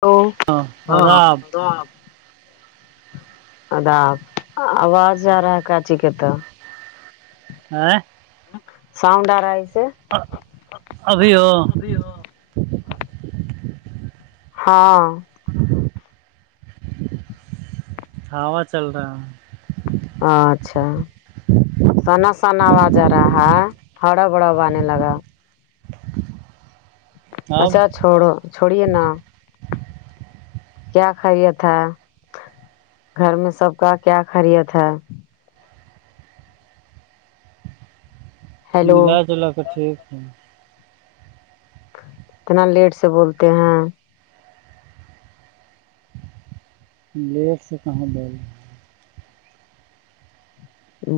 hello ہاں آداب [unintelligible] آپ اداب آواز آ رہا ہے کاچی کے تو ہیں سانڈ آ رائسے ہاں ابھی ہو ہاں [inaudible] ہوا چل رہا ہے ہاں اچھا سنا سنا آوازا رہا ہے ہرا بڑا ہو آنے لگا ہے اب اچھا چھوڑو چھوڑیے نا کیا خیریت ہے گھر میں سب کا کیا خیریت ہے ہیلو ملا جلا کے ٹھیک ہے اتنا لیٹ سے بولتے ہیں لیٹ سے کہاں بول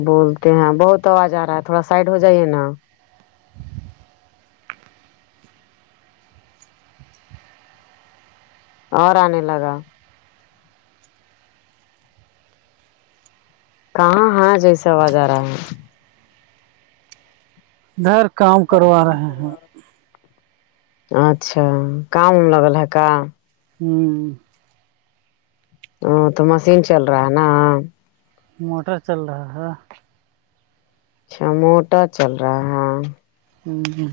بولتے ہیں بہت آواز آ رہا ہے تھوڑا سائڈ ہو جائیے نا اور آنے لگا کہاں ہاں جیسا آواز آ رہا ہے ادھر کام کروا رہے ہیں اچھا کام وم لگل ہے کا ہوں ا تو مشین چل رہا ہے نا موٹر چل رہا ہے آچھا موٹر چل رہا ہے ہوں ہوں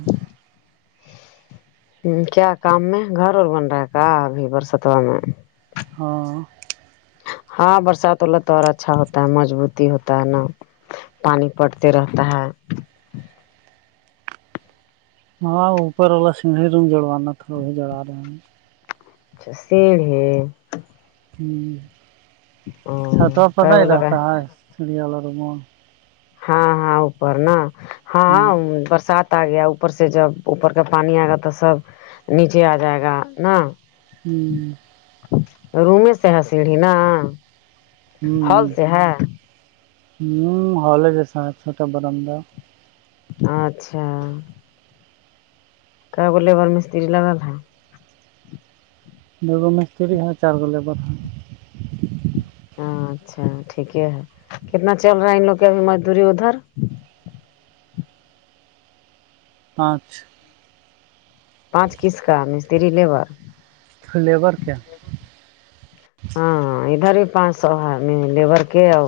ہ کیا کام میں گھر اور بن رہا ہے کا ابھی برستوا میں ہاں ہاں برسات ہو تو اور اچھا ہوتا ہے مضبوط ہوتا ہے نا پانی پڑتے رہتا ہے ہا اوپر واشنگ مشین جڑوانا تھا جڑا رہ اچھا سیڑ ہے ہوں او چھاتر پتہ کیا ہی بول کا رہتا ہے چڑیال رمن ہاں ہاں اوپر نا ہاں ہ برسات گیا اوپر سے جب اوپر کا پانی آ گا تو سب نیچے آ جائے گا نا ہوں روم میں سے ہے سیڑھی نا ہوں ہال سے ہے ہ ہالےجاسے چھوٹا برندہ اچھا کی گو لیبر مستری لگل ہے [unintelligible] دو گو مستری ہے چاربگو لیبر اچھا ٹھیک ہے کتنا چل رہا ہے ان لوگ کی ابھی مزدوری ادھر پانچ پانچ کس کا مستری لیبر فلیور کیا ہاں ادھر بھی پانچ سو ہے لیبر کے آؤ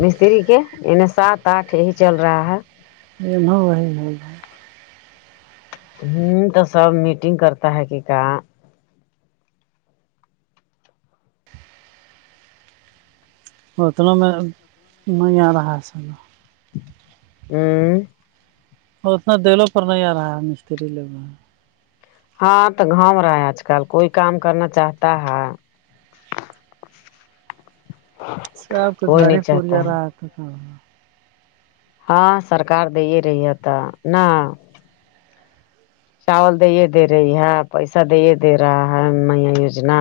مستری کے انہ سات آٹھ یہی چل رہا ہے یہ بھاؤ وہی ہو [unintelligible] ہم تو سب میٹنگ کرتا ہے کہ کا اتنا میں نہیں آرہا ہے سے توہ ہ اور اتنا دلوں پر نہیں آ رہا ہے مستری لوگ ہاں تو گھوم رہا ہے آج کل کوئی کام کرنا چاہتا ہے سب کے کوئی گھر نہیں ہی چاہتا پورجا ہے رہا تھا ہاں سرکار دے رہی ہے تو نا چاول دے دے رہی ہے پیسہ دے دے رہا ہے نیا یوجنا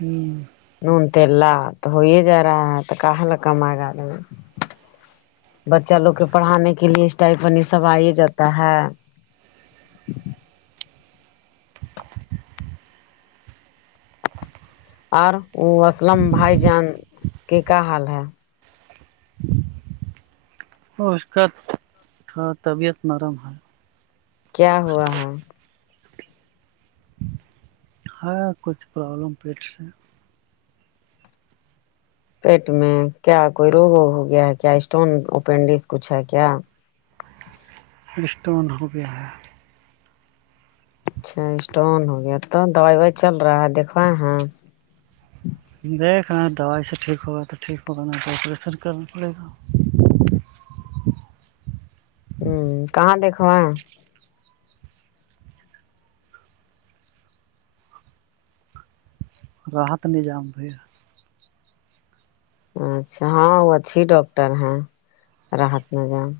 ہوں نون تیللا تو ہو ہی جا رہا ہے تو کہاں نہ کمائے گا بچہ لوگ کے پڑانے کے لیے اسٹائپن یہ سب آ جاتا ہے اور وہ اسلم بھائی جان کے کیا حال ہے اس کا تھوڑا طبیعت نرم ہے کیا ہوا ہے ہاں کچھ پرابلم پیٹ سے پیٹ میں کیا کوئی روگ ہو گیا ہے کیا اسٹون اپینڈس کچھ ہے کیا رسٹون ہو گیا ہے اچھا اسٹون ہو گیا تو دوائی وائی چل رہا ہے دیکھوا ہاں دیکھ رہ دوائی سے ٹھیک ہوگا تو ٹھیک ہوگا نہیں تو آپریشن کرنے کے لیے ہمم کہاں دکھوائے راحت نے جام دیا اچھا ہاں وہ اچھی ڈاکٹر ہیں راحت میں جان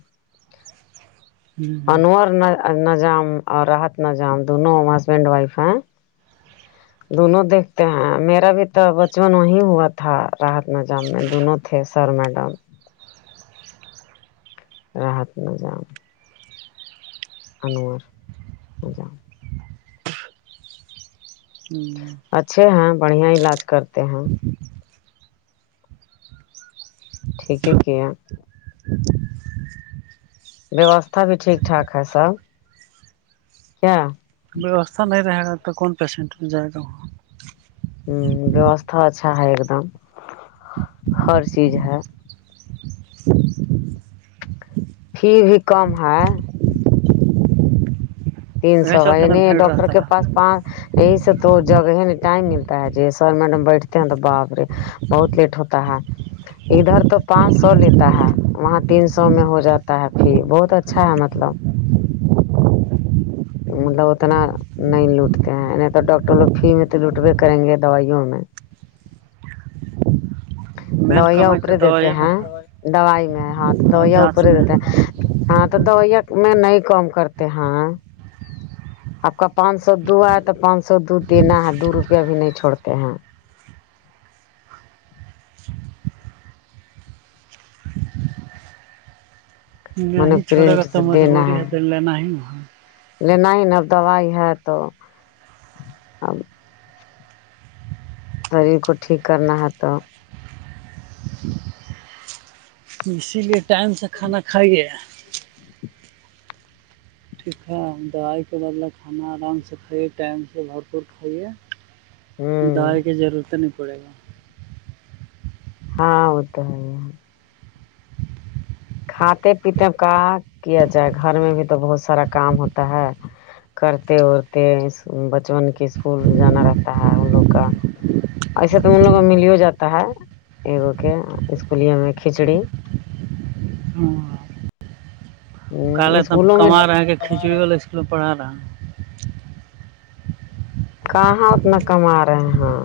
انور نہ جام اور راحت نہ جام دونوں ہسبینڈ وائف ہیں دونوں دیکھتے ہیں میرا بھی تو بچپن وہی ہوا تھا تھا راحت ناظام میں دونوں تھے سر میڈم رحت ناظام انور نظام ہمم اچھے ہیں بڑھیا علاج کرتے ہیں ٹھیک ہے کیا ویوستھا بھی ٹھیک ٹھاک ہے سب کیا ویوستھا نہیں رہے گا تو کون پیشنٹ جائے گا وہاں ہمم ویوستھا اچھا ہے ایک دم ہر چیز ہے فی بھی کم ہے تین یہی سو چلتے نا [unintelligible] بھیڑ ڈاکٹر کے رہتا پاس ہے پاں یہی سے تو جگہ ہے نہیں ٹائم ملتا ہے جی سر میڈم بیٹھتے ہیں تو باپرے بہت لیٹ ہوتا ہے ادھر تو پانچ سو لیتا ہے وہاں تین سو میں ہو جاتا ہے فی بہت اچھا ہے مطلب مطلب اتنا نہیں لوٹتے ہیں نہیں تو ڈاکٹر لوگ فری میں تو لوٹبے کریں گے دوائیوں میں مین دوائیا کمائی تو اوپرے دیتے دوائی میں ہیں ہے دوائی میں ہاں تو اور دویا جانچ اوپرے میں دیتے ہیں ہاں تو دوائیا میں نہیں کم کرتے ہے آپ کا پانچ سو دوا تو پانچ سو تو دینا ہے دو روپیہ بھی نہیں چھڑتے ہیں من نہیں چھوڑے کر پرنٹ تو سے دینا مجبوری ہے تو لینا ہی ہے لینا ہی نا اب دوائی ہے تو اب شریر کو ٹھیک کرنا ہے تو اسی لیے ٹائم سے کھانا کھائیے ٹھیک ہے دویائی کے بدلا کھانا آرام سے کھائیے ٹائم سے بھرپور کھائیے ہوں دوائی کی ضرورت نہیں پڑے گا ہاں وہ تو ہے ہی کھاتے پیتے کا کیا جائے گھر میں بھی تو بہت سارا کام ہوتا ہے کرتے ورتے بچون کے اسکول جانا رہتا ہے ہم لوگ کا ایسے تو ان لوگوں ملوں جاتا ہے اگو کے اسکولے میں کھچڑی ہ کالے تم اسکولوں میں کما رہا ہیں کہ کھچڑی والا اسکول میں پڑا رہا کہاں اتنا کما رہے ہیں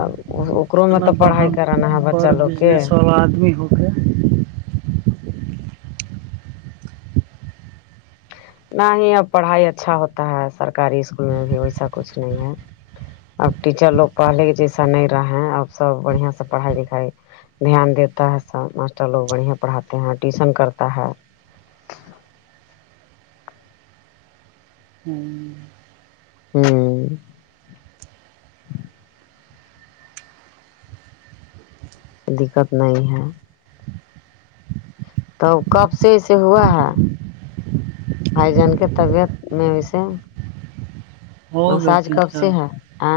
اب وہاں کورو میں اتنا تو بڑا پڑھائی کرانا ہے بڑ بچا لوگ کے بزنس والا آدمی ہو کے نہ ہی اب پڑھائی اچھا ہوتا ہے سرکاری اسکول میں بھی ویسا کچھ نہیں ہے اب ٹیچر لوگ پہلے کے جیسا نہیں رہا اب سب بڑیا سے پڑھائی لکھائی دھیان دیتا ہے سب ماسٹر لوگ بڑھیا پڑاتے ہیں ٹیوشن کرتا ہے ہمم ہمم ہمم دقت نہیں ہے توب کب سے ایسے ہوا ہے بھائی جان کے طبیعت میں ویسے ہو گیا مساج تین کب چار سے ہے ا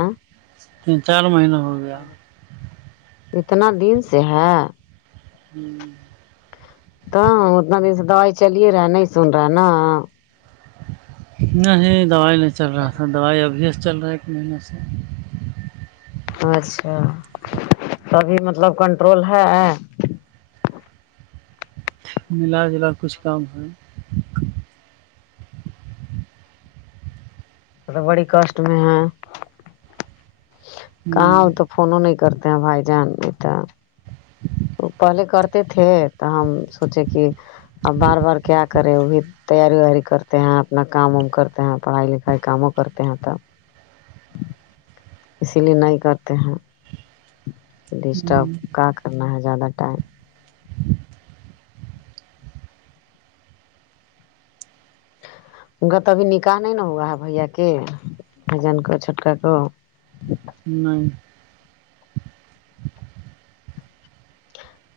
تین چار مہینہ ہو گیا اتنا دن سے ہے ہوں تو اتنا دن سے دوائی چلے رہا ہے نہیں سن رہا نا نہیں دوائی نہیں چل رہا تھا دوائی ابھی سے چل رہا ہے ایک مہینے سے اچھا تبھی مطلب کنٹرول ہے ملا جھولا کچھ کام ہے مطلب ربڑی کاسٹ میں ہے کہاں ہو ہوں تو فون نہیں کرتے ہیں بھائی جان اتا وہ پہلے کرتے تھے تو ہم سوچے کہ اب بار بار کیا کرے وہ بھی تیاری ویاری کرتے ہیں اپنا کام وم کرتے ہیں پڑھائی لکھائی کاموں کرتے ہیں تب [inaudible] اسی لیے نہیں کرتے ہے کہ ڈسٹرب ہوں کا کرنا ہے زیادہ ٹائم ان کا تو ابھی نکاح نہیں ن ہوا ہے بھیا کے بجان کو چھوٹکا کو ج [inaudible] نہیں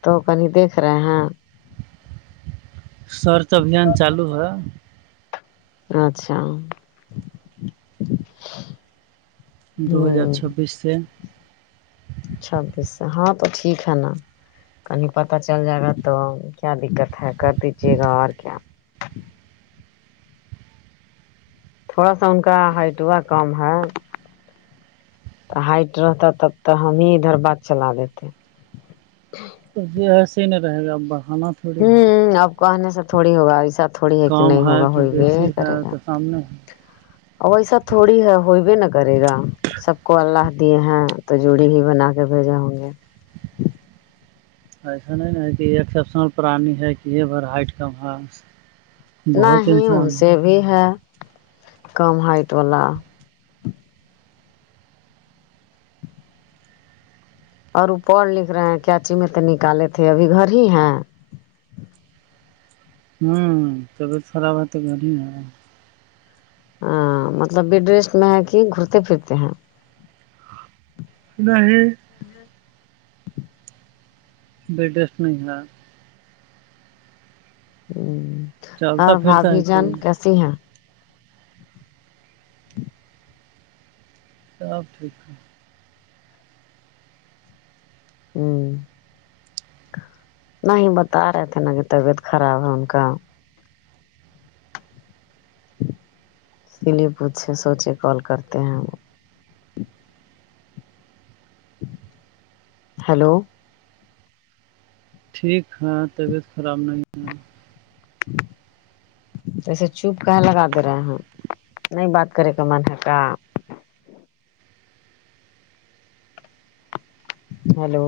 تو اپن ہی دیکھ رہے ہیں سرچ ابھیان چالو ہے اچھا دو ہزار ہوں چھبیس سے چھبیس سے ہاں تو ٹھیک ہے نا کہیں پت چل جائے گا تو کیا دقت ہے کر دیجے گاں اور کیا تھوڑا سا ان کا ہائٹ وا کم ہے ہائٹ رہتا تب تو ہم ہی ادھر بات چلا دیتے تو یہ ایسے ہی نہیں رہے گا اب بڑھانا تو ہوں اب کہنے سے تھوڑی ہوگا ا سب تھوڑی ہے کہ کام نہیں ہوگا کہ ہوئی و بیسی ہے کرے گا تو سامنے ہے ویسا تھوڑی ہے ہوئی بھی نہ کرے گا سب کو اللہ دیے ہیں تو جوڑی ہی بنا کے بھیجے ہوں گے ایسا نہیں ن کہ ایکسپشنل پرانی ہے کہ یہ بھر ہٹ کم ہے نہیں بہت ہی ان انسان سے بھی ہے کم ہائٹ والا اور وہ پڑھ لکھ رہے ہیں کیاچی میں تو نکالے تھے ابھی گھر ہی ہے ہوں طبیعت خراب ہے تو گھر ہی ہوں ہ مطلب بدیش میں ہے کہ گھومتے پھرتے ہیں نہیں بیڈ رسٹ نہیں ہے ہ چلتا اور پھرتا بھاابھی ہے کہ جان کیسی ہیں سب ٹھیک ہوں نہیں بتا رہے تھے نا کہ طبیعت خراب ہے ان کا اسی لیے پوچھے سوچے کال کرتے ہیں وہ ہیلو ٹھیک ہے طبیعت خراب نہیں ہے توسے چوپ کہاں لگا دے رہے ہیں نہیں بات کرے کا من ہے کا ہیلو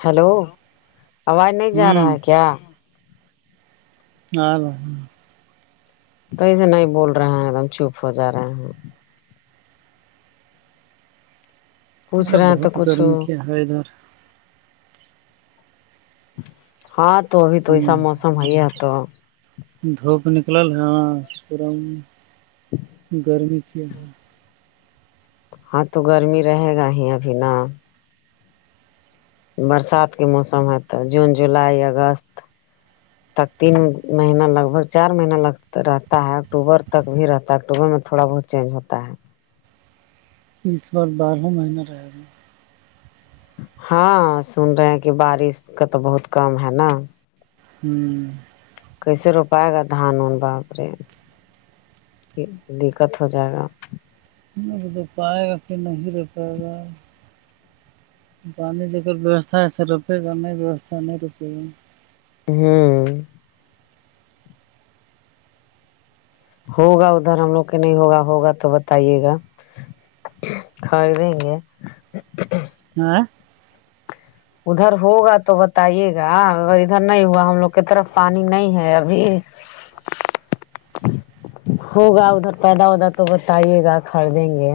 ہیلو آواز نہیں جا رہا ہوں ہے کیا ہاں تو ای سے نہیں بول رہے ہیں اب ہم چپ ہو جا رہے ہیں پوچھ ارے رہے ہیں تو بہت کچھ گرمی کیا ہے ادھر ہاں تو ابھی تو ایسا ہوں موسم ہے ہے تو دھوپ نکلل ہے پھر ہم گرمی کیا ہاں تو گرمی رہے گا ہی ابھی نا برسات کے موسم ہے تو جون جولائی اگست تک تین مہین لگ بھگ چار مہیننا لگ رہتا ہے اکتوبر تک بھی رہتا ہے اکٹوبر میں تھوڑا بہت چینج ہوتا ہے اس بار بارہ مہینہ رہے گا ہاں سن رہے ہیں کہ بارش کا تو بہت کم ہے نا ہوں کیسے روپائے گا دھان ان باپرے دقت ہو جائے گا نہیں تو پائے گا کہ نہیں رہ پائے گا پانی جگر ووستھا ہےس روپے گا نہیں ووستھا نہیں روپے گا ہاں ہوگا ادھر ہم لوگ کے نہیں ہوگا ہوگا تو بتائیے گا ڈھائی ونگ ہے ہاں ادھر ہوگا تو بتائیے گا ا ادھر نہیں ہوا ہم لوگ کی طرف پانی نہیں ہے ابھی ہوگا ادھر فائدہ ودا تو بتائیے گا خریدیں گے